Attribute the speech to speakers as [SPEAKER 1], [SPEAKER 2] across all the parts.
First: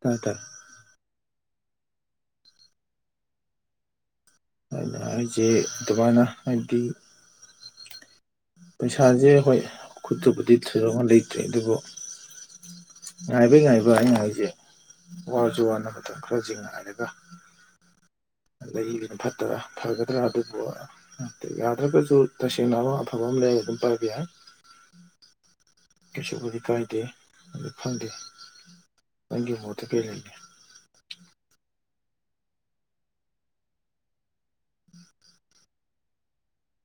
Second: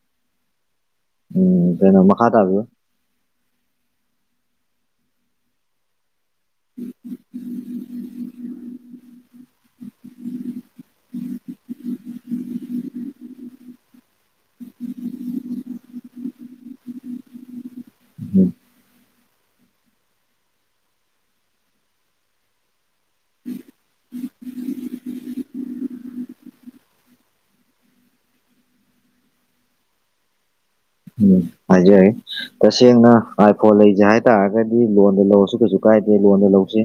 [SPEAKER 1] ꯇ ꯇꯥꯏꯦ [inaudible]
[SPEAKER 2] ꯎꯝ ꯀꯩꯅꯣ ꯃꯈꯥ ꯇꯥꯕꯤꯌꯨ
[SPEAKER 1] ꯑꯗꯨꯅ ꯑꯩꯁꯦ ꯑꯗꯨꯕꯥꯅ ꯍꯥꯏꯕꯗꯤ [inaudible] ꯄꯩꯁꯥꯁꯦ ꯍꯣꯏ ꯈꯨꯠꯇꯕꯨꯗꯤ ꯊꯣꯢꯗꯣꯛꯅ ꯂꯩꯇ꯭ꯔꯦ ꯑꯗꯨꯕꯨ ꯉꯥꯏꯕꯩ ꯉꯥꯏꯕ ꯑꯩꯅ ꯍꯥꯏꯗꯤ ꯋꯥꯔꯁꯨ ꯋꯥꯅ ꯃꯇꯝ ꯈꯔꯁꯦ ꯉꯥꯏꯔꯒ
[SPEAKER 2] ꯎꯝ
[SPEAKER 1] ꯂꯩꯕꯅ ꯐꯠꯇ꯭ꯔꯥ ꯐꯒꯗ꯭ꯔꯥ ꯑꯗꯨꯕꯨ ꯌꯥꯗ꯭ꯔꯒꯁꯨ ꯇꯁꯦꯡ ꯅ ꯑꯃ ꯑꯐꯕ ꯂꯩꯔ ꯑꯗꯨꯝ ꯄꯥꯢꯕ ꯌꯥꯢ ꯀꯩꯁꯨꯕꯨꯗꯤ ꯀꯥꯏꯗꯦ ꯈꯪꯗꯦ ꯃꯪꯒꯤ ꯃꯠꯇ ꯀꯦ ꯂꯩꯦ [inaudible]
[SPEAKER 2] ꯍꯥꯏ [inaudible] ꯇꯁꯦꯡꯅ ꯑꯥꯏꯐꯣꯟ ꯂꯩꯁꯦ ꯍꯥꯏꯇꯥꯔꯒꯗꯤ ꯂꯣꯟꯗ ꯂꯧꯔꯁꯨ ꯀꯩꯁꯨ ꯀꯥꯏꯗꯦ ꯂꯣꯟꯗ ꯂꯧꯁꯤ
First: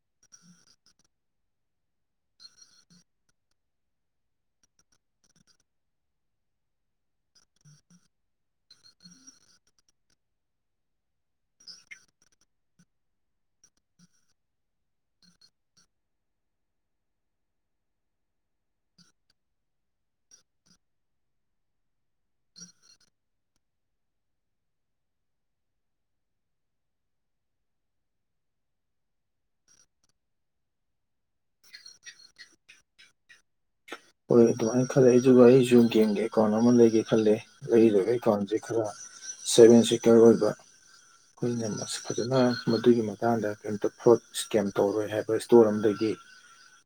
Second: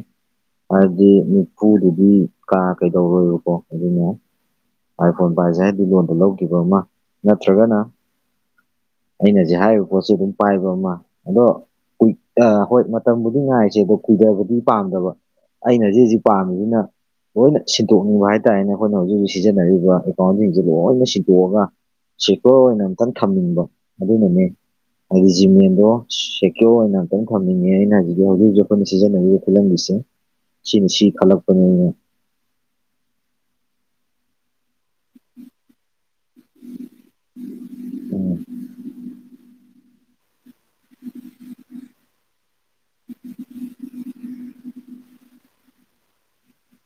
[SPEAKER 2] ꯍꯥꯏꯕꯗꯤ ꯅꯤꯐꯨꯗꯨꯗꯤ ꯀꯥ ꯀꯩꯗꯧꯔꯣꯏꯕꯀꯣ ꯑꯗꯨꯅ ꯑꯥꯏꯐꯣꯟ ꯄꯥꯏꯁꯦ ꯍꯥꯏꯗꯤ ꯂꯣꯟꯗ ꯂꯧꯈꯤꯕ ꯑꯃ ꯅꯠꯇ꯭ꯔꯒꯅ ꯑꯩꯅ ꯍꯧꯖꯤꯛ ꯍꯥꯏꯔꯤꯕ ꯄꯣꯠꯁꯤ ꯑꯗꯨꯝ ꯄꯥꯏꯕ ꯑꯃ ꯑꯗꯣ ꯀꯨꯏ ꯑ ꯍꯣꯏ ꯃꯇꯝꯕꯨꯗꯤ ꯉꯥꯏꯁꯦ ꯑꯗꯣ ꯀꯨꯏꯗꯕꯗꯤ ꯄꯥꯝꯗꯕ ꯑꯩꯅ ꯍꯧꯖꯤꯛ ꯍꯧꯖꯤꯛ ꯄꯥꯝꯃꯤꯁꯤꯅ ꯂꯣꯏꯅ ꯁꯤꯟꯠꯇꯣꯛꯅꯤꯡꯕ ꯍꯥꯏ ꯇꯥꯔꯦꯅꯦ ꯑꯩꯈꯣꯏꯅ ꯍꯧꯖꯤꯛ ꯍꯧꯖꯤꯛ ꯁꯤꯖꯤꯟꯅꯔꯤꯕ ꯑꯦꯀꯥꯎꯟꯁꯤꯡꯁꯤ ꯂꯣꯏꯅ ꯁꯤꯟꯠꯇꯣꯛꯑꯒ ꯁ‌ꯦꯀ꯭ꯌꫭꯔ ꯑꯣꯏꯅ ꯑꯝꯇꯪ ꯊꯝꯅꯤꯡꯕ ꯑꯗꯨꯅꯅꯦ ꯍꯥꯏꯗꯤ ꯖꯤꯃꯦꯟꯗꯣ ꯁꯦꯀ꯭ꯌꯣꯔ ꯑꯣꯏꯅ ꯑꯃꯨꯛꯇꯪ ꯊꯝꯅꯤꯡꯉꯦ ꯑꯩꯅ ꯍꯧꯖꯤꯛ ꯍꯧꯖꯤꯛ ꯑꯩꯈꯣꯏꯅ ꯁꯤꯖꯤꯟꯅꯔꯤ ꯄꯨꯟꯂꯝꯃꯤꯁꯦ ꯁꯤꯅ ꯁꯤ ꯈꯜꯂꯛꯄꯅꯤ ꯑꯩꯅ
[SPEAKER 1] ꯍꯣꯏ ꯑꯗꯨꯃꯥꯏꯅ ꯈꯜꯂ‌ꯦ ꯑꯩꯁꯨ ꯚꯥꯏ ꯑꯩꯖꯨ ꯒꯦꯡꯒꯤ ꯑꯦꯀꯥꯎꯟ ꯑꯃ ꯂꯩꯒꯦ ꯈꯜꯂꯦ ꯂꯩꯗꫭꯏꯕ
[SPEAKER 2] ꯎꯝ
[SPEAKER 1] ꯑꯦꯀꯥꯎꯟꯁꯦ ꯈꯔ ꯁꯦꯚ ꯑ‌ꯦꯟ ꯁ‌ꯦꯀ꯭ꯌꫭꯔ ꯑꯣꯏꯕ ꯑꯩꯈꯣꯏꯅ ꯐꯖꯅ ꯃꯗꯨꯒꯤ ꯃꯇꯥꯡꯗ ꯀꯔꯤꯝꯇ ꯐ꯭ꯔꫭꯠ ꯏꯁꯀꯦꯝ ꯇꯧꯔꯣꯏ ꯍꯥꯏꯕ ꯏꯁꯇꯣꯔ ꯑꯃꯗꯒꯤ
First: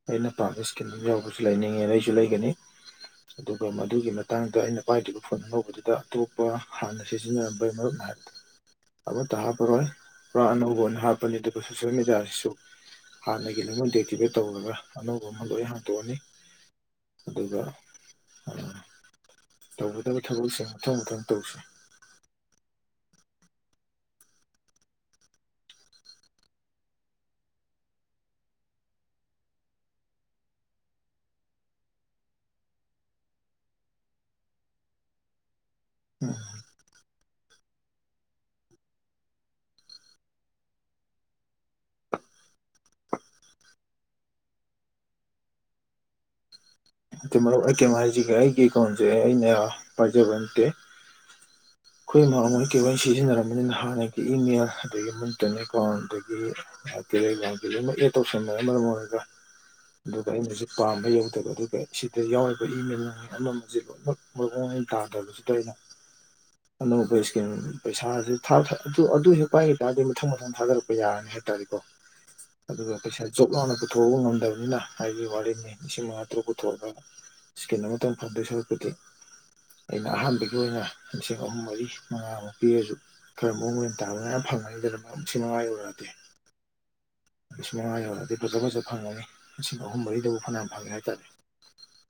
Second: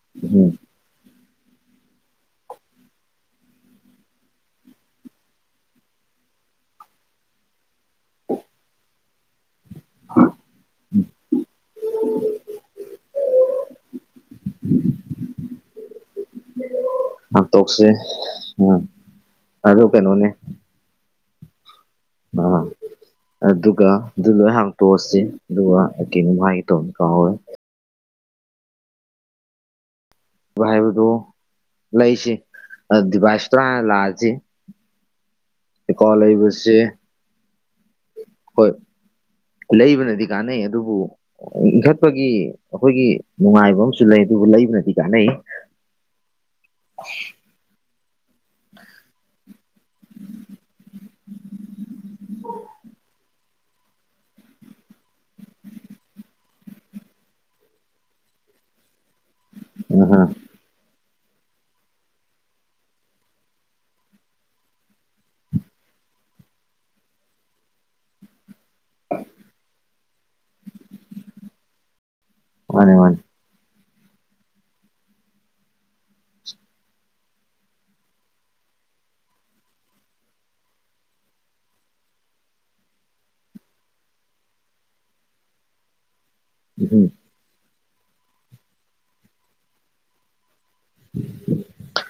[SPEAKER 1] ꯑꯩꯅ
[SPEAKER 2] ꯎꯝ
[SPEAKER 1] ꯄꯥꯝꯕ ꯏꯁꯀꯦꯝ ꯌꯥꯎꯕꯁꯨ ꯂꯩꯅꯤꯡꯉꯦꯅ ꯑꯩ ꯁꯨ ꯂꯩꯒꯅꯤ ꯑꯗꯨꯒ ꯃꯗꯨꯒꯤ ꯃꯇꯥꯡꯗ ꯑꯩꯅ ꯄꯥꯏꯗ꯭ꯔꯤꯕ ꯐꯣꯟ ꯑꯅꯧꯕꯗꯨꯗ ꯑꯇꯣꯞꯄ ꯍꯥꯟꯅ ꯁꯤꯁꯤꯅꯔꯝꯕꯩ ꯃꯔꯞꯅ ꯍꯥꯏꯕꯗ‌ꫭ ꯑꯃꯠꯇ ꯍꯥꯞꯄꯔꯣꯏ ꯄꯨꯔꯥ ꯑꯅꯧꯕ ꯑꯣꯏꯅ ꯍꯥꯞꯄꯅꯤ ꯑꯗꯨꯒ ꯁꯣꯁ‌ꯦꯜ ꯃꯦꯗꯤꯌꯥꯁꯤꯁꯨ ꯍꯥꯟꯅꯒꯤ ꯂꫭꯏꯅꯃꯛ ꯗꯦꯛꯇꯤꯚꯦꯠ ꯇꯧꯔꯒ ꯑꯅꯧꯕ ꯑꯃ ꯂꯣꯏ ꯍꯥꯡꯇꯣꯛꯑꯅꯤ ꯑꯗꯨꯒ
[SPEAKER 2] ꯍꯥꯡꯇꯣꯛꯁꯦ
[SPEAKER 1] ꯎꯝ
[SPEAKER 2] ꯑꯗꯨ
[SPEAKER 1] ꯇꯧꯒꯗꯕꯨ
[SPEAKER 2] ꯀꯩꯅꯣꯅꯦ
[SPEAKER 1] ꯊꯕꯛꯁꯤꯡ ꯃꯊꯪ ꯃꯊꯪ ꯇꯧꯁꯤ
[SPEAKER 2] ꯑ ꯑꯗꯨꯒ ꯑꯗꯨ ꯂꯣꯏ ꯍꯥꯡꯇꯣꯛꯑꯁꯤ ꯑꯗꯨꯒ ꯑꯩ ꯀꯩꯅꫭꯝ ꯍꯥꯏꯒ‌ꯦ ꯇꯧꯅꯤ ꯀꯥꯎꯒꯔ‌ꯦ ꯚꯥꯏꯕꯗꯨꯣ [unintelligible] ꯂꯩꯁꯤ ꯗꯤꯚꯥꯏꯁ ꯇꯨ ꯍꯥꯟꯅ ꯂꯥꯛꯑꯁꯤ ꯑ‌ꯦꯀꯋꯥꯟ
[SPEAKER 1] ꯎꯝ
[SPEAKER 2] ꯂꯩꯕꯁꯤ ꯍꯣꯏ ꯂꯩꯕꯅꯗꯤ ꯀꯥꯟꯅꯩ ꯑꯗꯨꯕꯨ ꯏꯟꯈꯠꯄꯒꯤ ꯑꯩꯈꯣꯏꯒꯤ ꯅꯨꯡꯉꯥꯏꯕ ꯑꯃꯁꯨ ꯂꯩ ꯑꯗꯨꯕꯨ ꯂꯩꯕꯅꯗꯤ ꯀꯥꯟꯅꯩ [inaudible]
[SPEAKER 1] ꯅꯠꯇꯦ ꯃꯔꯨꯞ ꯑꯩ ꯀꯦꯝ ꯍꯥꯏꯁꯤꯒꯦ ꯑꯩꯒꯤꯑ‌ꯦꯀꯥꯎꯋꯟꯁꯦ ꯑꯩꯅ ꯄꯥꯏꯖꯕ ꯅꯠꯇꯦ
[SPEAKER 2] ꯎ [unintelligible]
[SPEAKER 1] ꯑꯩꯈꯣꯏ ꯃꯥꯝꯃ ꯍꫭꯏ ꯀꯩ ꯍꫭꯏꯅ ꯁꯤꯖꯤꯟꯅꯔꯝꯕꯅꯤꯅ ꯍꯥꯟꯅꯒꯤ ꯏꯃꯦꯜ ꯑꯗꯒꯤ ꯃꯨꯟꯇꯟ ꯑꯦꯀꯥꯎꯟ ꯑꯗꯒꯤ ꯑꯥ ꯇ‌ꯦꯂ‌ꯦꯒꯔꯥꯝ ꯀꯩ ꯂꫭꯏꯅꯃꯛ ꯑ‌ꯦꯠ ꯇꯧꯁꯟꯅꯔꯝꯃꯒ [unintelligible]
[SPEAKER 2] ꯑꯍ
[SPEAKER 1] ꯑꯗꯨꯒ ꯑꯩꯅꯁꯨ ꯄꯥꯝꯕꯩ ꯌꯧꯗꯕ ꯑꯗꯨꯒ ꯁꯤꯗ ꯌꯥꯎꯔꯤꯕ ꯏꯃꯦꯜ ꯑꯃ ꯑꯃꯁꯦ ꯂꯣꯏꯅꯃꯛ ꯃꯑꯣꯡ ꯃꯔꯤꯟ ꯇꯥꯗꯕꯁꯤꯗ ꯑꯩꯅ
[SPEAKER 2] [inaudible]
[SPEAKER 1] ꯑꯅꯧꯕ ꯏꯁꯀꯤꯟ ꯄꯩꯁꯥꯥꯁꯦ [unintelligible] ꯑꯗꯨ ꯑꯗꯨꯗꯨ ꯄꯥꯏꯈꯤ ꯇꯥꯔꯗꯤ ꯃꯊꯪ ꯃꯊꯪ ꯊꯥꯗꯔꯛꯄ ꯌꯥꯔꯅꯤ ꯍꯥꯏꯇꯥꯔꯦꯀꯣ
[SPEAKER 2] [inaudible]
[SPEAKER 1] ꯑꯗꯨꯒ
[SPEAKER 2] ꯃꯥꯅꯦ
[SPEAKER 1] ꯄꯩꯁꯥ ꯖꯣꯕ ꯂꯥꯎꯅ ꯄꯨꯊꯣꯛꯕ ꯉꯝꯗꯕꯅꯤꯅ ꯍꯥꯏꯗꯤ ꯋꯥꯔꯤꯅꯤ ꯂꯤꯁꯤꯡ ꯃꯉꯥ ꯇꯔꯨꯛ ꯊ [unintelligible] ꯏꯁꯀꯤꯟ ꯑꯃꯇꯪ ꯐꯪꯗꯣꯏ ꯁꯔꯨꯛꯄꯨꯗꯤ ꯑꯩꯅ ꯑꯍꯥꯟꯕꯒꯤ ꯑꯣꯏꯅ ꯂꯤꯁꯤꯡ ꯑꯍꯨꯝ ꯃꯔꯤ ꯃꯉꯥꯃꯨꯛ ꯄꯤꯔꯁꯨ ꯈꯔ ꯃꯑꯣꯡ ꯃꯔꯤꯟ ꯇꯥꯕ ꯃꯌꯥꯝ ꯐꯪꯉꯅꯤꯗꯅ ꯂꯤꯁꯤꯡ ꯃꯉꯥ ꯌꯧꯔꯛꯑꯗꯤ
[SPEAKER 2] ꯎꯨꯡ [unintelligible]
[SPEAKER 1] ꯂꯤꯁꯤꯡ ꯃꯉꯥ ꯌꯧꯔꯑꯗ ꯐꯖ ꯐꯖ ꯐꯪꯉꯅꯤ ꯂꯤꯁꯤꯡ ꯑꯍꯨꯝ ꯃꯔꯤꯗꯕꯨ ꯐꯅꯌꯥꯝ ꯐꯪꯉꯦ ꯍꯥꯏꯇꯥꯔꯦ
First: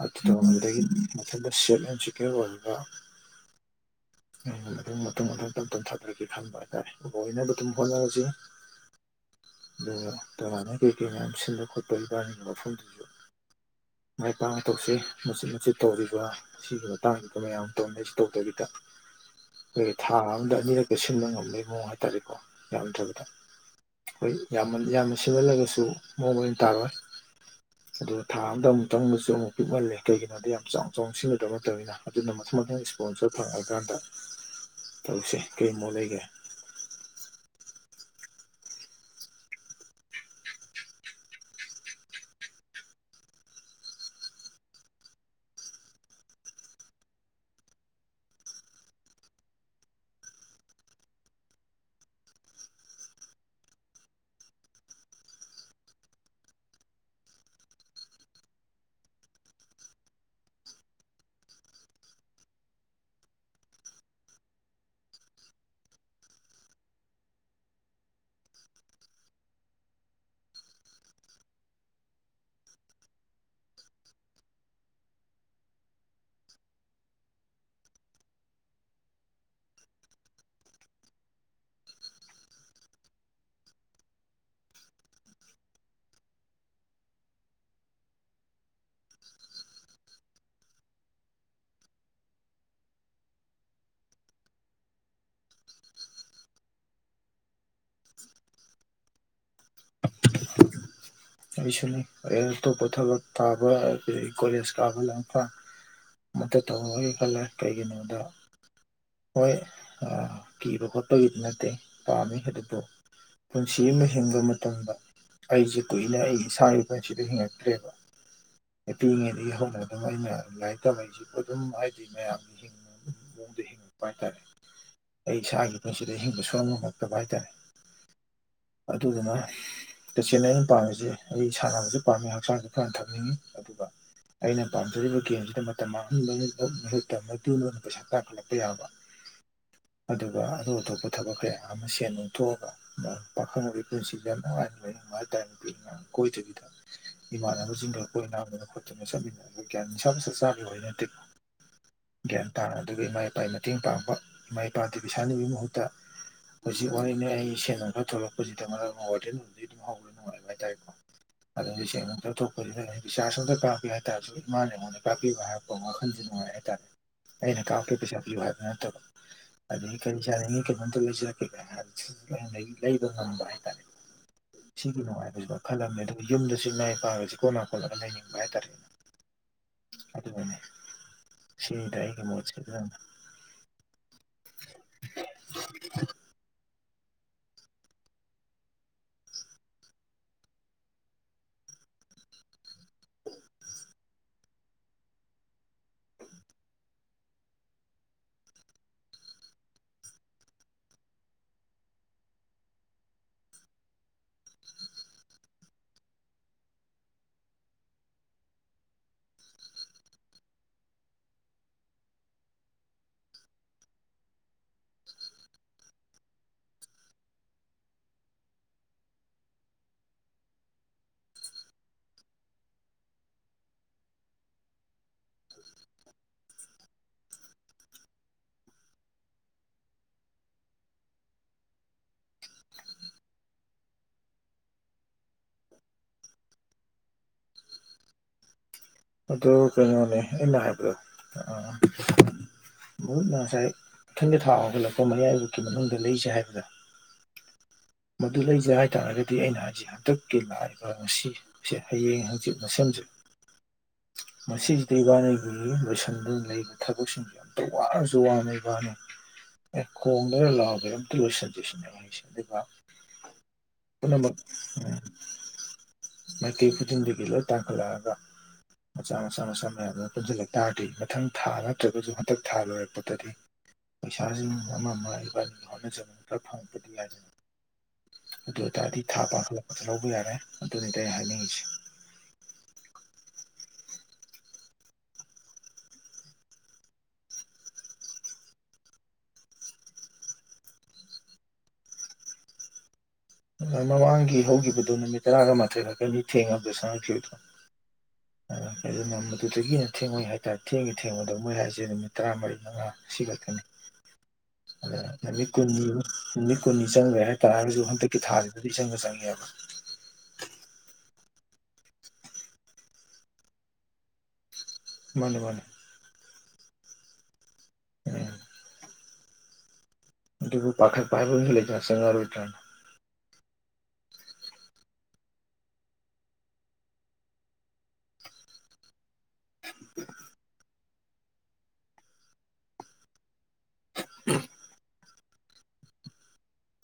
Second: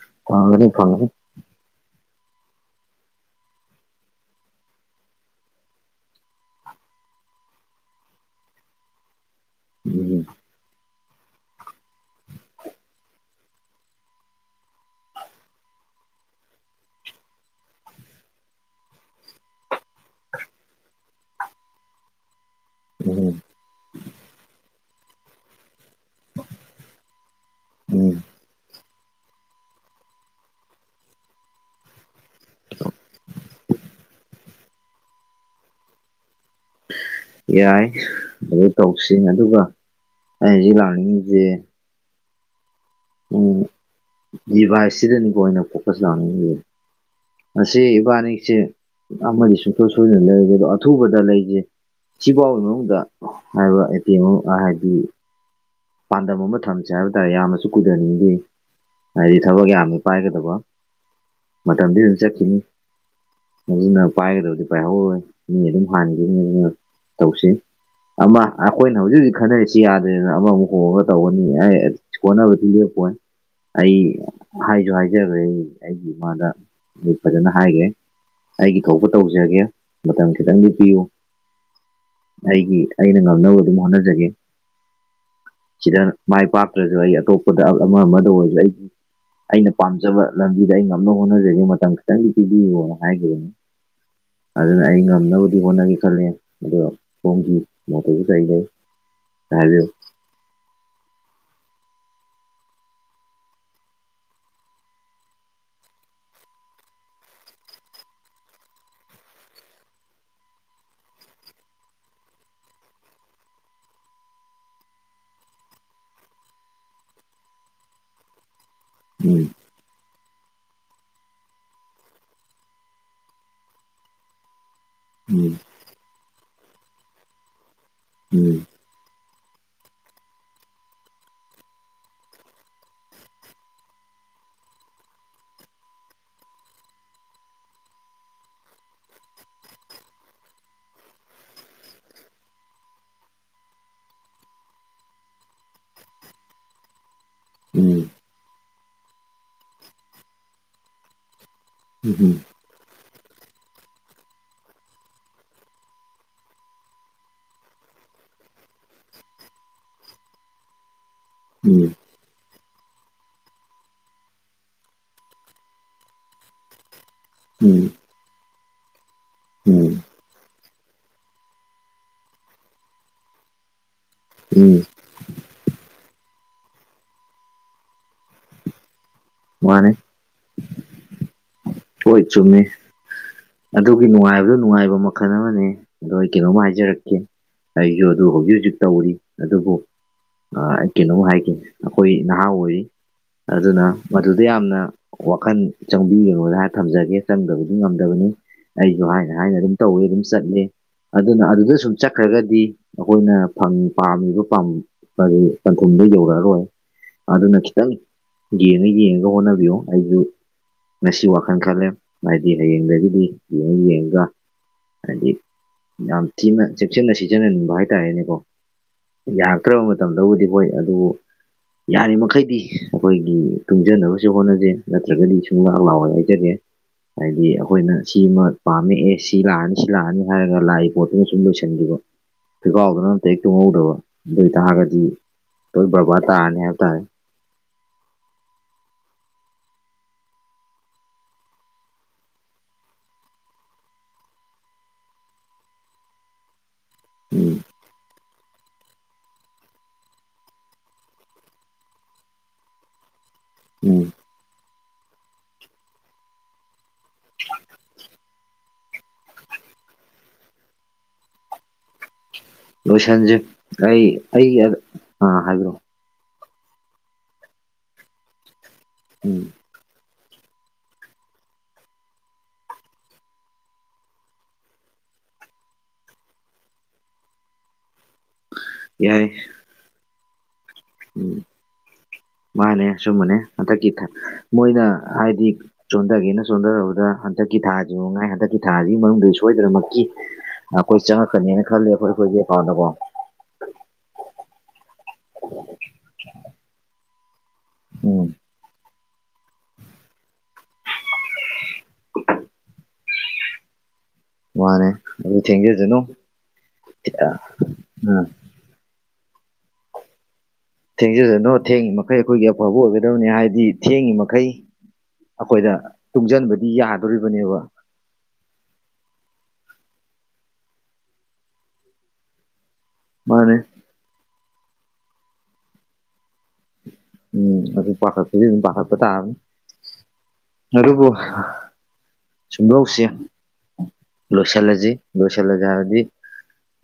[SPEAKER 1] ꯑꯇꯩꯗ ꯃ
[SPEAKER 2] ꯐꯪꯒꯅꯤ ꯐꯪꯒꯅꯤ
[SPEAKER 1] [unintelligible] ꯃꯊꯟꯗ ꯁ‌ꯦꯐ ꯑ‌ꯦꯟ ꯁ‌ꯦꯀ꯭ꯌꫭꫪ ꯑꯣꯏꯕ
[SPEAKER 2] [inaudible]
[SPEAKER 1] ꯑꯗꯨ ꯃꯇꯨꯡ ꯑꯗꯨꯝ ꯇꯞꯅ ꯇꯞꯅ ꯑꯗꯨꯝ ꯊꯥꯗꯔꯛꯀꯦ ꯈꯟꯕ ꯍꯥꯏꯇꯥꯔꯦ ꯑꫭꯏꯅꯕ ꯑꯗꯨꯝ ꯍꯣꯠꯅꯔꯁꯤ ꯑꯗꯣ
[SPEAKER 2] ꯎꯝ
[SPEAKER 1] ꯀꯃꯥꯏꯅ ꯀꯩꯀꯩ ꯃꯌꯥꯝ ꯁꯤꯟꯕ ꯈꯣꯠꯄ ꯏꯕꯥꯅꯤꯒꯤ ꯃꯐꯝꯗꯁꯨ ꯃꯥꯏ ꯄꯥꯛꯅ ꯇꯧꯁꯤ ꯃꯆꯤꯠ ꯃꯆꯤꯠ ꯇꯧꯔꯤꯕ ꯁꯤꯒꯤ ꯃꯇꯥꯡꯁꯤꯗ ꯃꯌꯥꯝ ꯇꯧꯅꯤꯁ‌ꯁꯤ ꯇꯧꯗꯕꯤꯗ ꯑꯩꯈꯣꯏꯗꯤ ꯊꯥ ꯑꯃꯗ ꯑꯅꯤꯔꯛꯛꯀ ꯁꯤꯟꯕ ꯉꯝꯕꯒꯤ ꯃꯑꯣꯡ ꯍꯥꯏꯇꯥꯔꯦꯀꯣ ꯌꯥꯝꯗ꯭ꯔꯕꯗꯥ
[SPEAKER 2] ꯎꯝ
[SPEAKER 1] ꯍꯣꯏ ꯌꯥꯝꯃꯟ ꯌꯥꯝꯅ ꯁꯦꯟꯃꯜꯂꯒꯁꯨ ꯃꯑꯣꯡ ꯃꯔꯤꯟ ꯇꯥꯔꯣꯏ
[SPEAKER 2] ꯎꯝ
[SPEAKER 1] ꯑꯗꯨꯈ ꯊꯥ ꯑꯗꯥ ꯑꯃꯨꯛ ꯇꯪꯕꯁꯨ ꯑꯃꯨꯛ ꯄꯤꯛꯍꯜꯂꯦ ꯀꯩꯒꯤꯅꯣꯗ ꯌꯥꯝ ꯆꯥꯎ ꯆꯥꯎꯅ ꯁꯤꯟꯒꯗꯕ ꯅꯠꯇꯕꯅꯤꯅ ꯑꯗꯨꯅ ꯃꯊꯪ ꯃꯊꯪ ꯏꯁꯄꯣꯟꯁꯔ ꯐꯪꯉꯛꯑꯀꯥꯟꯗ
[SPEAKER 2] [unintelligible]
[SPEAKER 1] ꯇꯧꯁꯦ ꯀꯩ ꯃꫭꯠ ꯂꯩꯒꯦ
[SPEAKER 2] ꯌꯥꯏ ꯑꯗꯨ ꯇꯧꯁꯤ ꯑꯗꯨꯒ ꯑꯩꯍꯧꯖꯤꯛ ꯂꯥꯛꯅꯤꯡꯉꯁꯦ ꯗꯤꯚꯥꯏꯁꯁꯤꯗꯅꯤꯀꯣ ꯑꯩꯅ ꯐꯣꯀꯁ ꯂꯥꯛꯍꯟꯅꯤꯡꯉ‌ꯦꯖ‌ꯦ ꯉꯁꯤ ꯏꯕꯥꯅꯤꯁꯦ ꯑꯃꯗꯤ ꯁꯨꯡꯁꯣꯏ ꯁꯣꯏꯗꯅ ꯂꯩꯒꯦ ꯑꯗꯣ ꯑꯊꯨꯕꯗ ꯂꯩꯁꯦ ꯁꯤꯐꯥꯎꯕ ꯃꯅꯨꯡꯗ ꯍꯥꯏꯕ ꯑꯇꯦꯝ ꯍꯥꯏꯕꯗꯤ ꯄꯥꯟꯗꯝ ꯑꯃ ꯊꯝꯁꯦ ꯍꯥꯏꯕ ꯇꯥꯔꯦ ꯌꯥꯝꯅꯁꯨ ꯀꯨꯏꯊꯅꯤꯡꯗꯦ ꯍꯥꯏꯗꯤ ꯊꯕꯛ ꯌꯥꯝꯃꯦ ꯄꯥꯏꯒꯗꯕ ꯃꯇꯝꯗꯤ ꯑꯗꯨꯝ ꯆꯠꯈꯤꯅꯤ ꯑꯗꯨꯅ ꯄꯥꯏꯒꯗꯕꯗꯤ ꯄꯥꯏꯍꯧꯔꯣꯏ ꯃꯤ ꯑꯗꯨꯝ ꯍꯥꯟꯈꯤꯅꯤ ꯑꯗꯨꯅ ꯇꯧꯁꯤ ꯑꯃ ꯑꯩꯈꯣꯏꯅ ꯍꯧꯖꯤꯛ ꯍꯧꯖꯤꯛ ꯈꯟꯅꯔꯤꯁꯤ ꯌꯥꯗ꯭ꯔꯦꯗꯅ ꯑꯃꯃꯨꯛ ꯍꯣꯡꯉꯒ ꯇꯧꯒꯅꯤ ꯑꯩ ꯍꯣꯠꯅꯕꯗꯤ ꯂꯦꯞꯄꯣꯏ ꯑꯩ ꯍꯥꯏꯁꯨ ꯍꯥꯏꯖꯔꯦ ꯑꯩ ꯑꯩꯒꯤ ꯏꯃꯥꯗ ꯑꯩ ꯐꯖꯅ ꯍꯥꯏꯒꯦ ꯑꯩꯒꯤ ꯊꯣꯛꯄ ꯇꯧꯖꯒꯦ ꯃꯇꯝ ꯈꯤꯇꯪꯗꯤ ꯄꯤꯌꯨ ꯑꯩꯒꯤ ꯑꯩꯅ ꯉꯝꯅꯕ ꯑꯗꯨꯝ ꯍꯣꯠꯅꯖꯒꯦ ꯁꯤꯗ ꯃꯥꯏ ꯄꯥꯛꯇ꯭ꯔꯁꯨ ꯑꯩ ꯑꯇꯣꯞꯄꯗ ꯑꯃ ꯑꯃꯗ ꯑꯣꯏꯕ ꯑꯩꯒꯤ ꯑꯩꯅ ꯄꯥꯝꯖꯕ ꯂꯝꯕꯤꯗ ꯑꯩ ꯉꯝꯅꯕ ꯍꯣꯠꯅꯖꯒꯦ ꯃꯇꯝ ꯈꯤꯇꯪꯗꯤ ꯄꯤꯕꯤꯌꯣꯅ ꯍꯥꯏꯈꯤꯕꯅꯦ ꯑꯗꯨꯅ ꯑꯩ ꯉꯝꯅꯕꯗꯤ ꯍꯣꯠꯅꯒꯦ ꯈꯜꯂꯦ ꯑꯗꯨꯒ ꯀꯝꯀꯤ ꯃꯇꯔꯕꯨꯁꯥꯏꯀꯜ ꯇꯥꯖꯣ
[SPEAKER 1] ꯑꯩꯁꯨꯅꯤ ꯑꯇꯣꯞꯄ ꯊꯕꯛ ꯇꯥꯕ ꯀꯣꯂꯦꯖ ꯀꯥꯕ ꯂ ꯃꯠꯇ ꯇꯧꯒꯤ ꯈꯜꯂꯦ ꯀꯩꯒꯤꯅꯣꯗ ꯍꯣꯏ ꯀꯤꯕ ꯈꯣꯠꯄꯒꯤꯗꯤ ꯅꯠꯇꯦ ꯄꯥꯝꯃꯤ ꯑꯗꯨꯕꯨ ꯄꯨꯟꯁꯤ ꯑꯃ ꯍꯤꯡꯕ ꯃꯇꯝꯗ ꯑꯩꯁꯦ ꯀꯨꯏ ꯑꯩ ꯏꯁ ꯄꯠꯁꯤꯗ ꯍꯤꯡꯉꯛꯇ꯭ꯔꯦꯕ ꯑ
[SPEAKER 2] ꯎꯝ
[SPEAKER 1] ꯄꯤꯉꯩꯗꯒꯤ ꯍꯧꯅ ꯑꯗꯨꯝ ꯑꯩꯅ ꯂꯥꯏꯔꯤꯛ ꯇꯝꯕꯩꯁꯤꯕꯨ ꯑꯗꯨꯝ ꯍꯥꯏꯗꯤ ꯃꯌꯥꯝ ꯑꯗꯨꯃꯥꯏ ꯍꯥꯏꯇꯔꯦ ꯑꯩ
[SPEAKER 2] ꯎꯝ
[SPEAKER 1] ꯏꯁꯥꯒꯤ ꯄꯨꯟꯁꯤꯗ ꯏꯁꯤꯡꯤꯡꯕ ꯁꯣꯛꯕꯝꯃꯛꯇꯕ ꯍꯥꯏꯇꯥꯔꯦ
[SPEAKER 2] ꯎꯝ
[SPEAKER 1] ꯑꯗꯨꯗꯨꯅ ꯇꯁꯦꯡꯅ ꯑꯩꯅ ꯄꯥꯝꯃꯤꯁꯤ ꯑꯩ ꯁꯥꯟꯅꯕꯁꯨ ꯄꯥꯝꯃꯦ ꯍꯛꯆꯥꯡꯁꯨ ꯐꯅ ꯊꯝꯅꯤꯡꯉꯤ ꯑꯗꯨꯒ ꯑꯩꯅ ꯄꯥꯝꯖꯔꯤꯕ ꯒꯦꯝꯁꯤꯗ ꯃꯇꯝ ꯃꯥꯡꯍꯟꯕꯅ ꯃꯍꯨꯠꯇ ꯑꯣꯏꯅ ꯄꯩꯁꯥ ꯀꯥꯈꯠꯂꯛꯄ ꯌꯥꯕ
[SPEAKER 2] [unintelligible]
[SPEAKER 1] ꯑꯗꯨꯒ ꯑꯇꯣꯞ ꯑꯇꯣꯞꯄ ꯊꯕꯛ ꯀꯌꯥ ꯑꯃ ꯁꯦꯟ ꯊꯣꯛꯑꯒ ꯄꯥꯈꯪ ꯑꯣꯏꯕꯩ ꯄꯨꯟꯁꯤꯗ ꯅꯨꯡꯉꯥꯏꯅ ꯂꯩꯕ ꯍꯥꯢꯇꯔꯦ ꯀꯣꯏꯗꯕꯤꯗ
[SPEAKER 2] ꯎꯝ
[SPEAKER 1] ꯏꯃꯥꯟꯅꯕꯁꯤꯡꯒ ꯑꯩꯈꯣꯏ ꯑꯅꯥꯕꯅ ꯈꯣ ꯑꯗꯨꯅ ꯆꯠꯃꯤꯟꯅꯕꯌꯥꯅꯤꯁꯥ ꯃꯁꯥ ꯆꯥꯕꯤꯕ ꯅꯠꯇꯦꯀꯣ
[SPEAKER 2] ꯎꯝ ꯍꯨꯝ
[SPEAKER 1] ꯥ ꯑꯗꯨꯒ ꯏꯃꯥ ꯏꯄꯥꯒꯤ ꯃꯇꯦꯡ ꯄꯥꯡꯕ ꯏꯃꯥ ꯏꯄꯥꯗꯨꯒꯤ ꯄꯩꯁꯥ ꯅꯤꯕꯒꯤ ꯃꯍꯨꯠꯇ ꯍꯧꯖꯤꯛ ꯋꯥꯔꯤꯅꯦ ꯑꯩ ꯁꯦꯟ ꯈꯔ ꯊꯣꯛꯂꯛꯄꯁꯤꯗ ꯃꯔ ꯋꯥꯔꯇꯦꯜꯗꯤ ꯑꯗꯨꯝ ꯍꯧꯔꯦ ꯑꯗꯨꯨꯅꯦ ꯁꯦꯡꯅ ꯂꯧꯠꯊꯣꯛꯄꯁꯤꯗ ꯑꯩ ꯕꯤꯆꯥꯔꯖ ꯑꯝꯇ ꯀꯥꯞꯄꯤꯌ ꯍꯥꯏꯇꯥꯔꯁꯨ ꯏꯃꯅ ꯑꯩꯉꯣꯟꯗ ꯀꯥꯞꯄꯤꯕ ꯍꯥꯏꯛꯄ ꯋꯥꯈꯟꯁꯨ ꯅꯨꯡꯉꯥꯏ ꯍꯥꯏꯇꯥꯥꯔꯦ ꯑꯩꯅ
[SPEAKER 2] ꯎꯝ ꯎꯝ
[SPEAKER 1] ꯀꯥꯞꯀꯦ ꯄꯩꯁꯥ ꯄꯤꯌꯨ ꯍꯥꯏꯕ ꯅꯠꯇꯕ
[SPEAKER 2] ꯎꯝ
[SPEAKER 1] ꯑꯗꯨꯗꯒꯤ ꯀꯔꯤ ꯄꯩꯁꯥꯅꯤꯡ ꯀꯩꯅꯣꯝꯇ ꯂꯩꯁꯤꯜꯔꯛꯀꯦ ꯀꯗꯒꯤ ꯂꯩꯕ ꯉꯝꯕ ꯍꯥꯏꯇꯥꯔꯦ
[SPEAKER 2] ꯎꯝ
[SPEAKER 1] ꯑꯩꯒꯤ ꯅꯨꯡꯉꯥꯏꯕꯁꯤꯗꯣ ꯈꯜꯂꯝꯃꯦ ꯑꯗꯨꯒ ꯌꯨꯝꯗꯁꯨ ꯃꯥꯏ ꯄꯥꯛꯔꯁꯤ ꯀꯣꯂ ꯈꯣꯠꯂꯒ ꯂꯩꯅꯤꯡꯕ
[SPEAKER 2] ꯃꯥꯅꯦ
[SPEAKER 1] ꯍꯥꯏꯇꯥꯔꯦꯅꯦ ꯁꯤ ꯇ ꯑꯩ ꯀ
[SPEAKER 2] ꯍꯣꯏ
[SPEAKER 1] ꯃꯦ
[SPEAKER 2] ꯆꯨꯝꯃꯤ ꯑꯗꯨꯒꯤ ꯅꯨꯡꯉꯥꯏꯕꯗꯨ ꯅꯨꯡꯉꯥꯏꯕ ꯃꯈꯜ ꯑꯃꯅꯦ ꯑꯗꯣ ꯑꯩ ꯀꯩꯅꯣꯝꯃ ꯍꯥꯏꯖꯔꯛꯀꯦ ꯑꯩꯁꯨ ꯑꯗꯨ ꯍꯧꯖꯤꯛ ꯍꯧꯖꯤꯛ ꯇꯧꯔꯤ ꯑꯗꯨꯕꯨ ꯑꯩ ꯀꯩꯅꯣꯝ ꯍꯥꯏꯒꯦ ꯑꯩꯈꯣꯏ ꯅꯍꯥ ꯑꯣꯏꯔꯤ ꯑꯗꯨꯅ ꯃꯗꯨꯗ ꯌꯥꯝꯅ ꯋꯥꯈꯜ ꯆꯪꯕꯤꯔꯨꯅꯣꯅ ꯍꯥꯏ ꯊꯝꯖꯒꯦ ꯆꯪꯗꯕꯗꯤ ꯉꯝꯗꯕꯅꯤ ꯑꯩꯁꯨ ꯍꯥꯏꯅ ꯍꯥꯏꯅ ꯑꯗꯨꯝ ꯇꯧꯏ ꯑꯗꯨꯝ ꯆꯠꯂꯤ ꯑꯗꯨꯅ ꯑꯗꯨꯗ ꯁꯨꯝ ꯆꯠꯈ꯭ꯔꯒꯗꯤ ꯑꯩꯈꯣꯏꯅ ꯄꯥꯝꯃꯤꯕ ꯄꯟꯊꯨꯡꯗꯨ ꯌꯧꯔꯛꯑꯔꯣꯏ ꯑꯗꯨꯅ ꯈꯤꯇꯪ ꯌꯦꯡ ꯌꯦꯡꯒ ꯍꯣꯠꯅꯕꯤꯌꯣ ꯑꯩꯁꯨ ꯉꯁꯤ ꯋꯥꯈꯜ ꯈꯜꯂꯦ ꯍꯥꯏꯗꯤ ꯍꯌꯦꯡꯗꯒꯤꯗꯤ ꯌꯦꯡꯉ ꯌꯦꯡꯉꯒ ꯍꯥꯏꯗꯤ ꯌꯥꯝ ꯊꯤꯅ ꯆꯦꯛꯁꯤꯟꯅ ꯁꯤꯖꯤꯟꯅꯅꯤꯡꯕ ꯍꯥꯏꯇꯥꯔꯦꯅꯦꯀꯣ ꯌꯥꯔꯛꯇ꯭ꯔꯕ ꯃꯇꯝꯗꯕꯨꯗꯤ ꯍꯣꯏ ꯑꯗꯨꯕꯨ ꯌꯥꯔꯤꯃꯩꯗꯤ ꯑꯩꯈꯣꯏꯒꯤ ꯇꯨꯡꯖꯅꯕꯁꯨ ꯍꯣꯠꯅꯖꯦ ꯅꯠꯇ꯭ꯔꯒꯗꯤ ꯁꯨꯡꯂꯥꯛ ꯂꯥꯎꯑꯣꯏ ꯍꯥꯏꯖꯒꯦ ꯍꯥꯏꯗꯤ ꯑꯩꯈꯣꯏꯅ ꯁꯤ ꯑꯃ ꯄꯥꯝꯃꯛꯑ ꯁꯤ ꯂꯥꯛꯑꯅꯤ ꯁꯤ ꯂꯥꯛꯑꯅꯤ ꯍꯥꯏꯔꯒ ꯂꯥꯛꯏ ꯄꯣꯠꯇꯨꯅ ꯁꯨꯝ ꯂꯣꯏꯁꯤꯟꯕ ꯊꯀꯥꯎꯗꯅ ꯇꯣꯡꯍꯧꯗꯕ ꯑꯗꯨꯗꯩ ꯇꯥꯔꯒꯗꯤ ꯂꯣꯏ ꯕꯔꯕꯥꯔ ꯇꯥꯔꯅꯤ ꯍꯥꯏꯕ ꯇꯥꯔꯦ
[SPEAKER 1] ꯑꯗꯨ ꯀꯩꯅꯣꯅꯦ ꯑꯩꯅ ꯍꯥꯏꯕꯗꯣ ꯑꯥ ꯃꯍꯨꯠꯅ ꯉꯁꯥꯏ ꯏꯊꯣꯏꯗ ꯊꯥꯎ ꯍꯧꯒꯠꯂꯛꯄ ꯃꯌꯥꯏꯐꯛꯀꯤ ꯃꯅꯨꯡꯗ ꯂꯩꯁꯦ ꯍꯥꯏꯕꯗ
[SPEAKER 2] ꯎꯝ
[SPEAKER 1] ꯑꯗꯨ ꯂꯩꯖꯩ ꯍꯥꯏꯇꯥꯔꯒꯗꯤ ꯑꯩꯅ ꯍꯥꯏꯁꯛ ꯍꯟꯗꯛꯀꯤ ꯂꯥꯛꯏꯕ ꯉꯁꯤꯁꯦ ꯍꯌꯦꯡ ꯍꯪꯆꯤꯠꯅ ꯁꯦꯝꯖꯩ
[SPEAKER 2] ꯎꯝ
[SPEAKER 1] ꯃꯁꯤꯁꯤꯗ ꯏꯕꯥꯅꯤꯒꯤ ꯂꯣꯏꯁꯟꯗꯅ ꯂꯩꯕ ꯊꯕꯛꯁꯤꯡꯁꯦ ꯇ ꯋꯥꯔꯁꯨꯋꯥ ꯃꯕꯅꯤ ꯑꯦ ꯀꯣꯃꯦ ꯂꯕꯗꯨꯁꯦꯁꯁ ꯑꯗꯨ
[SPEAKER 2] ꯂꯣꯏꯁꯟꯁꯤ ꯑꯩ ꯑꯩ ꯑꯥ ꯍꯥꯏꯕꯤ꯭ꯔꯛꯑꯣ
[SPEAKER 1] ꯃꯥꯏ ꯀ ꯈꯨꯊꯤꯟꯗꯤꯂ ꯇꯈꯂꯑꯒꯥ ꯃꯆꯥ
[SPEAKER 2] ꯎꯝ
[SPEAKER 1] ꯃꯆꯥ ꯃꯆꯥ ꯃꯌꯥꯝ ꯑꯃ ꯄꯨꯟꯁꯤꯜꯂꯛ ꯇꯥꯔꯗꯤ ꯃꯊꯪ ꯊꯥ ꯅꯠꯇ꯭ꯔꯒꯁꯨ ꯍꯟꯊꯛ ꯊꯥ ꯂꯣꯏꯔꯛꯄꯗꯗꯤ ꯄꯩꯁꯥꯁꯤ ꯑꯃ ꯑꯃ ꯑꯩꯈꯣꯏ ꯍꯣꯠꯅꯖꯕꯅꯤ ꯈꯔ ꯐꯪꯉꯛꯄꯗꯤ ꯍꯥꯏꯗꯅ ꯑꯗꯨ ꯑꯣꯏꯇꯥꯔꯗꯤ ꯊꯥ
[SPEAKER 2] ꯌꯥꯏ
[SPEAKER 1] ꯄꯥꯡꯈꯠꯂꯛꯄꯁꯨ ꯂꯧꯕ ꯌꯥꯔꯦ ꯑꯗꯨꯅꯤꯗꯤ ꯑꯩ
[SPEAKER 2] ꯎꯝ
[SPEAKER 1] ꯍꯥꯏꯅꯤꯡꯉꯁꯤ
[SPEAKER 2] ꯃꯥꯅꯦ ꯁꯨꯝꯕꯅꯦ ꯍꯟꯊꯛꯀꯤ ꯃꯣꯏꯅ ꯍꯥꯏꯗꯤ ꯆꯣꯟꯊꯒꯦꯅ ꯆꯣꯟꯊꯔꯕꯗ ꯍꯟꯗꯛꯀꯤ ꯊꯥꯁꯤ ꯉꯥꯏ ꯍꯟꯗꯛꯀꯤ ꯊꯥꯁꯤꯒꯤ ꯃꯅꯨꯡꯗ ꯁꯣꯏꯗꯅꯃꯛꯀꯤ ꯑꯩꯈꯣꯏ ꯆꯪꯉꯛꯀꯅꯤꯅ ꯈꯜꯂꯦ ꯑꯩꯈꯣꯏ ꯑꯩꯈꯣꯏꯒꯤꯀꯥꯎꯗ ꯀꯣ
[SPEAKER 1] ꯃꯃꯥꯡꯒꯤ ꯍꯧꯈꯤꯕꯗꯨ ꯅꯨꯃꯤꯠ ꯇꯔꯥꯒ ꯃꯥꯊꯣꯏꯔꯀꯅꯤꯊꯦꯡꯅꯕꯗ ꯆꯪꯉꯛꯈꯤꯕꯗꯣ
[SPEAKER 2] ꯎꯝ
[SPEAKER 1] ꯑꯗꯨꯅ ꯃꯗꯨꯗꯒꯤꯅ ꯊꯦꯡꯉꯣꯏ ꯍꯥꯏꯇꯥꯔꯦ ꯊꯦꯡꯉꯦ ꯊꯦꯡꯕꯗ ꯃꯣꯏ ꯍꯥꯏꯁꯦ ꯅꯨꯃꯤꯠ ꯇꯔꯥꯃꯔꯤ ꯃꯉꯥ ꯁꯤꯒꯛꯀꯅꯤ
[SPEAKER 2] [unintelligible] ꯑꯗꯨ
[SPEAKER 1] ꯃꯤ
[SPEAKER 2] ꯊꯦꯡꯖꯁꯅꯨ
[SPEAKER 1] ꯀꯨꯃꯤ ꯀꯨꯅꯤ ꯆꯪ ꯂꯩ ꯍꯥꯏ ꯇꯔꯟ
[SPEAKER 2] ꯎꯝ
[SPEAKER 1] ꯑꯗꯨꯗꯤ ꯆꯪ ꯆꯪꯦ ꯍꯥꯏ
[SPEAKER 2] ꯊꯦꯡꯖꯗꯅꯣ ꯊꯦꯡꯉꯤ ꯃꯈꯩ ꯑꯩꯈꯣꯏꯒꯤ ꯑꯐꯕ ꯑꯣꯏꯒꯗꯕꯅꯤ ꯍꯥꯏꯕꯗꯤ ꯊꯦꯡꯉꯤ ꯃꯈꯩ
[SPEAKER 1] ꯃꯥꯅꯤ ꯃꯥꯅꯤ
[SPEAKER 2] ꯑꯩꯈꯣꯏꯗ ꯇꯨꯡꯁꯤꯟꯕꯗꯤ ꯌꯥꯗꯣꯔꯤꯕꯅꯦꯕ
[SPEAKER 1] ꯎꯝ ꯕꯨ ꯄꯈꯦ ꯄꯥꯏꯕ ꯆꯔ꯭ꯔ
[SPEAKER 2] ꯃꯥꯅꯦꯦ ꯎꯝ ꯄꯊꯔ ꯑꯗꯨ ꯄꯊꯔꯄ ꯇꯥꯔꯅꯤ
[SPEAKER 1] ꯍ
[SPEAKER 2] ꯍꯔꯕꯨꯣ ꯁꯨꯝꯗꯧꯁꯦ ꯂꯣꯏꯁꯤꯜꯂꯁꯤ ꯂꯣꯏꯁꯤꯜꯂꯁꯤ ꯍꯥꯏꯔꯗꯤ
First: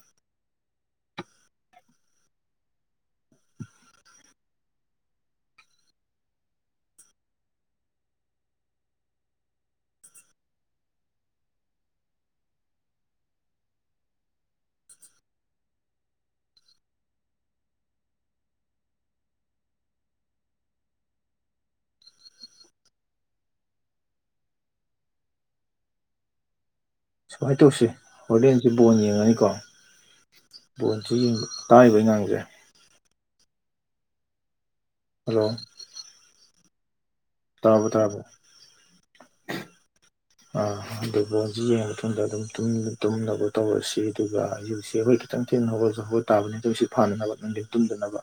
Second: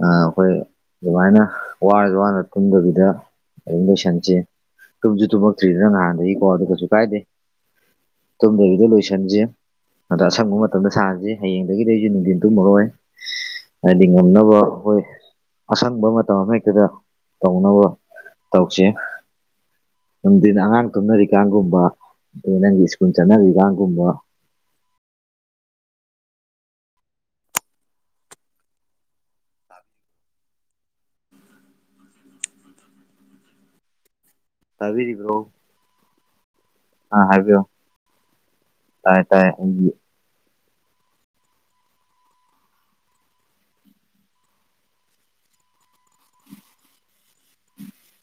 [SPEAKER 2] ꯑꯩꯈꯣꯏ ꯑꯗꯨꯃꯥꯏꯅ ꯋꯥꯔꯁꯨ ꯋꯥꯅ ꯇꯨꯝꯗꯕꯤꯗ ꯑꯗꯨꯝ ꯂꯣꯏꯁꯟꯁꯤ ꯇꯨꯝꯁꯨ ꯇꯨꯝꯃꯛꯇ꯭ꯔꯤꯗꯅ ꯅꯍꯥꯟꯗꯒꯤꯀꯣ ꯑꯗꯨꯒ ꯀꯩꯁꯨ ꯀꯥꯏꯗꯦ ꯇꯨꯝꯗꯕꯤꯗꯣ ꯂꯣꯏꯁꯟꯁꯦ ꯑꯗꯣ ꯑꯁꯪꯕ ꯃꯇꯝꯗ ꯁꯥꯁꯤꯦ ꯍꯌꯦꯡꯗꯒꯤꯗꯤ ꯑꯩꯁꯨ ꯅꯨꯡꯊꯤꯟ ꯇꯨꯝꯃꯔꯣꯏ ꯍꯥꯏꯗꯤ ꯉꯝꯅꯕ ꯍꯈꯣꯏ ꯑꯁꯪꯕ ꯃꯇꯝ ꯑꯃ ꯍꯦꯛꯇꯗ ꯇꯧꯅꯕ ꯇꯧꯁꯤ ꯅꯨꯡꯊꯅ ꯑꯉꯥꯡ ꯇꯨꯝꯅꯔꯤꯀꯥꯟꯒꯨꯝꯕ ꯑꯗꯩ ꯅꯪꯒꯤ ꯁ꯭ꯀꯨꯜ ꯆꯠꯅꯔꯤꯀꯒꯨꯝꯕ
[SPEAKER 1] ꯁꯨꯃꯥꯏꯅ ꯇꯧꯁꯤ ꯍꯣꯔꯦꯟꯁꯦ ꯕꯣꯟ ꯌꯦꯡꯉꯅꯤꯀꯣ ꯕꯣꯣꯟꯁꯨ ꯌꯦꯕ ꯀꯥꯛꯏꯕ ꯑꯩ ꯉꯥꯡꯁꯦ
[SPEAKER 2] ꯇꯕꯤꯔꯈ꯭ꯔꯣ
[SPEAKER 1] ꯍꯜꯂꯣ
[SPEAKER 2] ꯑ ꯍꯥꯏꯕꯤꯌꯣ
[SPEAKER 1] ꯇꯥꯔꯕꯣ ꯇꯥꯔꯕꯣ
[SPEAKER 2] ꯇꯥꯏꯌꯦ ꯇꯥꯏꯌꯦꯕꯤꯨ
[SPEAKER 1] ꯑꯗꯨꯕꯨ ꯍꯧꯖꯤ ꯌꯦꯡꯉ ꯃꯇꯨꯡꯗ ꯑꯗꯨꯝ ꯇꯨꯝꯅꯕ ꯇꯧꯔꯁꯤ ꯑꯗꯨꯒ ꯍꯧꯖꯤ ꯍꯧꯖꯤ ꯑꯩꯈꯣꯏ ꯈꯤꯇꯪꯊꯦꯡꯅꯒ ꯒꯜ ꯇꯥꯕꯅꯤ ꯑꯗꯨ ꯍꯧ ꯁꯤ ꯐꯥꯅꯅꯕ ꯅꯨꯡꯊꯤꯟ ꯇꯨꯝꯗꯅꯕ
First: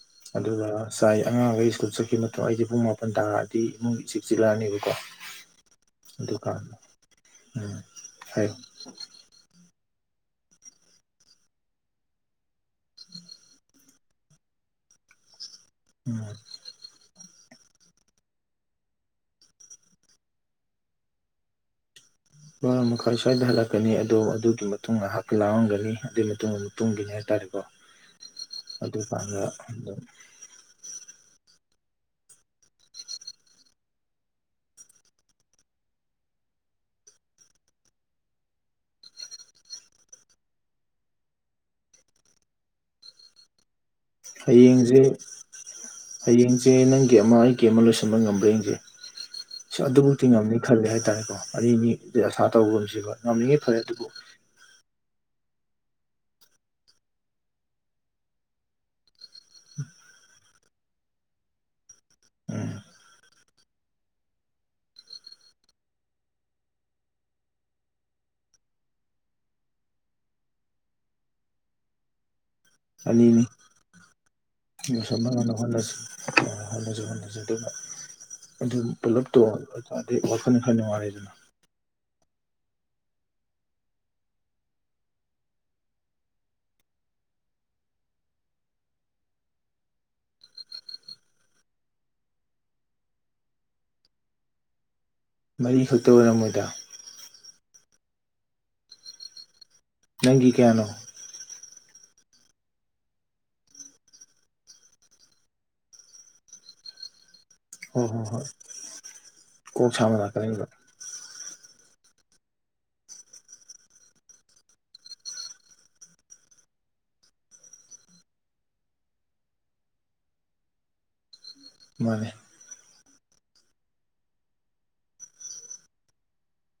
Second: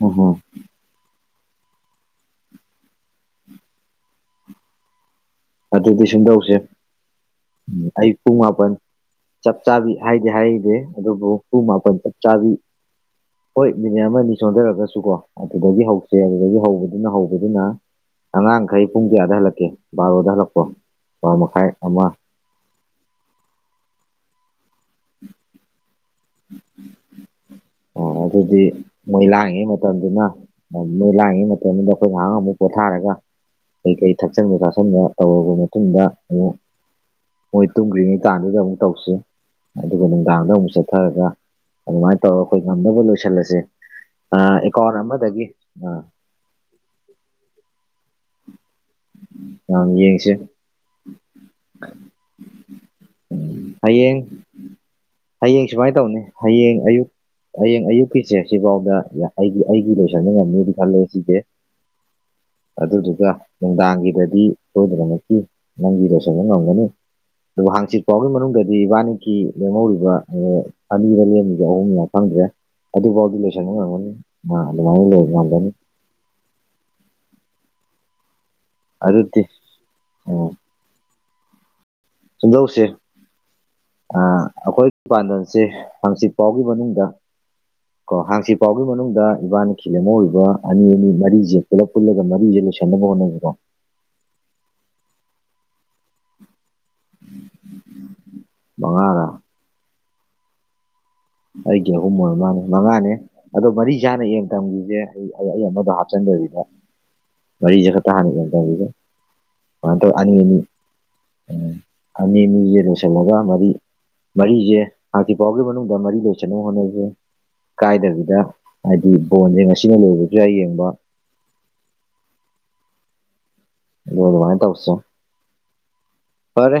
[SPEAKER 2] ꯑꯣ ꯍꯣ
[SPEAKER 1] ꯑꯗꯨꯒ ꯆꯥꯏ ꯑꯉꯥꯡꯈꯩ ꯁ꯭ꯀꯨꯜ ꯆꯠꯈꯤꯕ ꯃꯇꯨꯡ ꯑꯩꯁꯦ ꯄꯨꯡ ꯃꯥꯄꯟ ꯇꯥꯔꯛꯑꯗꯤ ꯏꯃꯨꯡꯒꯤ ꯏꯆꯛ ꯆꯤꯜꯂꯛꯑꯅꯦꯕꯀꯣ
[SPEAKER 2] ꯑꯗꯨꯗꯤ ꯁꯤꯟꯗꯧꯁꯦ
[SPEAKER 1] ꯎꯝ
[SPEAKER 2] ꯑꯌꯨꯛ ꯄꯨꯡ
[SPEAKER 1] ꯍꯥꯏꯌꯨ
[SPEAKER 2] ꯃꯥꯄꯜ ꯆꯞ ꯆꯥꯕꯤ ꯍꯥꯏꯗꯤ ꯍꯥꯏꯔꯛꯏꯗꯤꯦ ꯑꯗꯨꯕꯨ ꯄꯨꯡ ꯃꯥꯄꯟ ꯆꯞ ꯆꯥꯕꯤ ꯍꯣꯏ ꯃꯤꯅꯤꯠ ꯑꯃꯅꯤ ꯑꯅꯤ ꯁꯣꯟꯊꯔꯒꯁꯨ ꯀꯣ ꯑꯗꯨꯗꯒꯤ ꯍꯧꯁꯦ
[SPEAKER 1] ꯎꯝ
[SPEAKER 2] ꯑꯗꯨꯗꯒꯤ ꯍꯧꯕꯗꯨꯅ ꯍꯧꯕꯗꯨꯅ ꯑꯉꯥꯡꯈꯩ ꯄꯨꯡ ꯀꯌꯥꯗ ꯍꯜꯂꯛꯀꯦ ꯕꯥꯔꯣ ꯜꯂꯛꯄꯣ ꯄꯔ ꯃꯈꯥꯏ ꯑꯃ
[SPEAKER 1] ꯕꯔ ꯃꯈꯥ ꯁ꯭ꯋꯥꯏꯗ ꯍꯜꯂꯛꯀꯅꯤ ꯑꯗꯣ ꯑꯗꯨꯒꯤ ꯃꯇꯨꯡ ꯉꯍꯥꯛ ꯂꯥꯎꯔꯝꯒꯅꯤ ꯑꯗꯨꯒꯤ ꯃꯇꯨꯡ ꯑꯃꯨꯛ ꯇꯨꯡꯒꯤꯅꯤ ꯍꯥꯏꯇꯥꯔꯦꯀꯣ
[SPEAKER 2] ꯑ ꯑꯗꯨꯗꯤ ꯃꯣꯏ
[SPEAKER 1] ꯑꯗꯨꯀꯥꯟꯗ
[SPEAKER 2] ꯂꯥꯡꯉꯩ ꯃꯇꯝꯗꯨꯅ ꯃꯣꯏ ꯂꯥꯡꯏꯉꯩ ꯃꯇꯝꯗꯨꯗ ꯑꯩꯈꯣꯏ ꯉꯥꯏꯍꯥꯛ ꯑꯃꯨꯛ ꯄꯣꯊꯥꯔꯒ ꯀꯩꯀꯩ ꯊꯛꯆꯟꯕ ꯆꯥꯁꯤꯟꯕ ꯇꯧꯔꯕ ꯃꯇꯨꯡꯗ ꯑꯃꯨꯛ ꯃꯣꯏ ꯇꯨꯝꯗ꯭ꯔꯤꯉꯩ ꯀꯥꯟꯗꯨꯗ ꯑꯃꯨꯛ ꯇꯧꯁꯤ ꯑꯗꯨꯒ ꯅꯨꯡꯗꯥꯡꯗ ꯑꯃꯨꯛ ꯆꯠꯊꯔꯒ ꯑꯗꯨꯃꯥꯏꯅ ꯇꯧꯔꯒ ꯑꯩꯈꯣꯏ ꯉꯝꯅꯕ ꯂꯣꯏꯁꯤꯜꯂꯁꯦ ꯑꯦꯀꯥꯎꯟ
[SPEAKER 1] ꯍꯌꯦꯡꯁꯦ
[SPEAKER 2] ꯑꯃꯗꯒꯤ
[SPEAKER 1] ꯍꯌꯦꯡꯁꯦ ꯅꯪꯒꯤ ꯑꯃ ꯑꯩꯒꯤ ꯑꯃ ꯂꯣꯏꯁꯤꯟꯕ ꯉꯝꯕ꯭ꯔꯥ ꯌꯦꯡꯁꯦ
[SPEAKER 2] ꯎꯝ
[SPEAKER 1] ꯁ ꯑꯗꯨꯃꯛꯇꯤ ꯉꯝꯅꯤ ꯈꯜꯂꯦ ꯍꯥꯏꯇꯥꯔꯦꯀꯣ ꯑꯅꯤ ꯑꯁꯥ ꯇꯧꯕꯒꯨꯝꯁꯤꯕ ꯉꯝꯂꯤꯉꯩ ꯈꯜꯂꯦ ꯑꯗꯨꯕꯨ
[SPEAKER 2] ꯍꯌꯦꯡ ꯍꯌꯦꯡ ꯁꯨꯃꯥꯏꯅ ꯇꯧꯅꯤ ꯍꯌꯦꯡ ꯑꯌꯨꯛ ꯍꯌꯦꯡ ꯑꯌꯨꯛꯀꯤꯁꯦ ꯁꯤꯐꯥꯎꯗ ꯑꯩꯒꯤ ꯑꯩꯒꯤ ꯂꯣꯏꯁꯟꯟꯅ ꯉꯝꯃꯦꯗꯤ ꯈꯜꯂꯦ ꯁꯤꯁꯦ
[SPEAKER 1] [unintelligible]
[SPEAKER 2] ꯑꯗꯨꯗꯨꯒ ꯅꯨꯡꯗꯥꯡꯒꯤꯗꯗꯤ ꯁꯣꯏꯗꯅꯃꯛꯀꯤ ꯅꯪꯒꯤ ꯂꯣꯏꯁꯤꯟꯕ ꯉꯝꯒꯅꯤ ꯑꯗꯨꯕꯨ ꯍꯥꯡꯆꯤꯠ ꯐꯥꯎꯒꯤ ꯃꯅꯨꯡꯗꯗꯤ ꯏꯕꯥꯅꯤꯀꯤ ꯂꯦꯝꯍꯧꯔꯤꯕ ꯑꯅꯤꯔ ꯂꯒ ꯑꯣꯡ ꯌꯥꯎ ꯐꯪꯗ꯭ꯔꯦ ꯑꯗꯨꯐꯥꯎꯗꯤ
[SPEAKER 1] ꯑꯅꯤꯅꯤ
[SPEAKER 2] ꯂꯣꯏꯁꯟꯕ ꯉꯝꯒꯅꯤ ꯑ ꯑꯗꯨꯃꯥꯏꯅ ꯉꯝꯒꯅꯤ
[SPEAKER 1] ꯍꯣꯠꯅꯖꯩ ꯍꯣꯅꯖꯩ ꯑꯗꯨꯒ ꯑꯗꯨ ꯄꯨꯂ
[SPEAKER 2] ꯑꯗꯨꯗꯤ
[SPEAKER 1] ꯋꯥꯈꯅ ꯊ ꯅꯨꯡꯉꯥꯏꯗꯨꯅ
[SPEAKER 2] ꯗꯧꯁꯦ ꯑꯩꯈꯣꯏ ꯄꯥꯟꯗꯝꯜꯁꯦ ꯍꯪꯆꯤꯠ ꯐꯥꯎꯒꯤ ꯃꯅꯨꯡꯗ ꯀ ꯍꯥꯡꯁꯤ ꯄꯥꯎꯒꯤ ꯃꯅꯨꯡꯗ ꯏꯕꯥꯅꯤ ꯈꯤꯜ ꯑꯃ ꯑꯣꯏꯕ ꯑꯅꯤ ꯑꯅꯤ ꯃꯔꯤꯁꯦ ꯄꯨꯂꯞ ꯄꯨꯜꯂꯒ ꯃꯔꯤꯁꯦ [unintelligible]
[SPEAKER 1] ꯃꯔꯤꯈꯛꯇ ꯑꯣꯏꯔꯝꯃꯣꯏꯗ
[SPEAKER 2] ꯃꯉꯥꯗ
[SPEAKER 1] ꯅꯪꯒꯤ ꯀꯌꯥꯅꯣ
[SPEAKER 2] ꯑꯩꯒꯤꯍꯨꯝ ꯃꯣꯏ ꯃꯥꯅꯦ ꯃꯉꯥꯅꯦ ꯑꯗꯣ ꯃꯔꯤ ꯆꯥꯅ ꯌꯦꯡ ꯊꯝꯈꯤꯁꯦ ꯑꯩ ꯑꯩ ꯑꯃꯗꯣ ꯍꯥꯞꯆꯤꯟꯗꯕꯤꯗ ꯃꯔꯤꯖꯈ
[SPEAKER 1] ꯍꯣꯏ
[SPEAKER 2] ꯇ ꯍꯥꯟ
[SPEAKER 1] ꯍꯣꯏ ꯍꯣꯏ
[SPEAKER 2] ꯀ
[SPEAKER 1] ꯀꯣꯛ
[SPEAKER 2] ꯃꯇ
[SPEAKER 1] ꯁꯥꯕ
[SPEAKER 2] ꯑꯅꯤ ꯑꯅꯤ
[SPEAKER 1] ꯂꯥꯛꯀꯅꯤꯕ
[SPEAKER 2] ꯎꯝ ꯑꯅꯤ ꯃꯤꯁꯦ ꯂꯣꯏꯁꯤꯜꯂꯒ ꯃꯔꯤ ꯃꯔꯤꯁꯦ ꯍꯥꯟꯇꯤ ꯄꯥꯎꯒꯤ ꯃꯅꯨꯡꯗ ꯃꯔꯤ ꯂꯣꯏꯁꯟꯅ ꯍꯣꯠꯅꯁ ꯀꯥꯏꯗꯕꯤꯗ ꯍꯥꯏꯗꯤ ꯕꯣꯟꯁꯦ ꯉꯁꯤꯅ ꯂꯣꯏꯔꯁꯨ ꯌꯥ ꯌꯦꯡꯕ
[SPEAKER 1] ꯃꯥꯅꯦ
[SPEAKER 2] ꯌ ꯋꯥꯉ ꯇꯧꯁ ꯐꯔꯦ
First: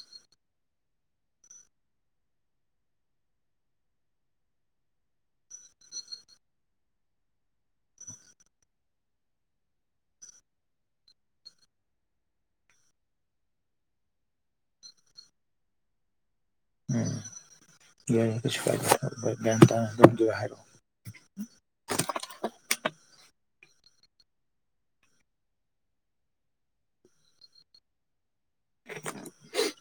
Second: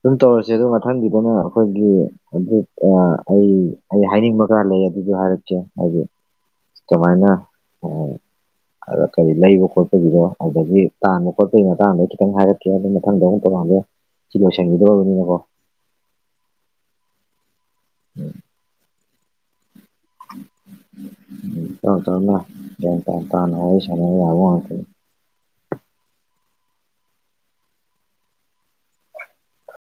[SPEAKER 2] ꯑꯗꯨꯝ ꯇꯧꯔꯁꯦ ꯑꯗꯨ ꯃꯊꯪꯒꯤꯗꯅ ꯑꯩꯈꯣꯏꯒꯤ ꯑꯗꯨ ꯑꯩ ꯑꯩ ꯍꯥꯏꯅꯤꯡꯕ ꯈꯔ ꯂꯩ ꯑꯗꯨꯁꯨ ꯍꯥꯏꯔꯛ ꯍꯥꯏꯗꯤ ꯑꯗꯨꯃꯥꯏꯅ ꯎ ꯑꯗ ꯀꯔꯤ ꯂꯩꯕ ꯈꯣꯠꯄꯒꯤꯗꯣ ꯑꯗꯒꯤ ꯇꯥꯟꯕ ꯈꯣꯠꯄꯒꯤ ꯃꯇꯥꯡꯗ ꯈꯤꯇꯪ ꯍꯥꯏꯔꯛꯀꯦ ꯑꯗꯨ ꯃꯊꯪꯗ ꯑꯃꯨꯛ ꯇꯧꯔꯛꯑꯒꯦ ꯁꯤ ꯂꯣꯏꯁꯟꯕꯤꯗ ꯑꯣꯏꯕꯅꯤꯅꯀꯣ
[SPEAKER 1] ꯌꯥꯁꯨ ꯀꯥꯏꯗ ꯇ ꯍꯥꯏꯔꯣ
[SPEAKER 2] ꯎ ꯇ ꯇ ꯇ ꯇꯈ
[SPEAKER 1] [unintelligible]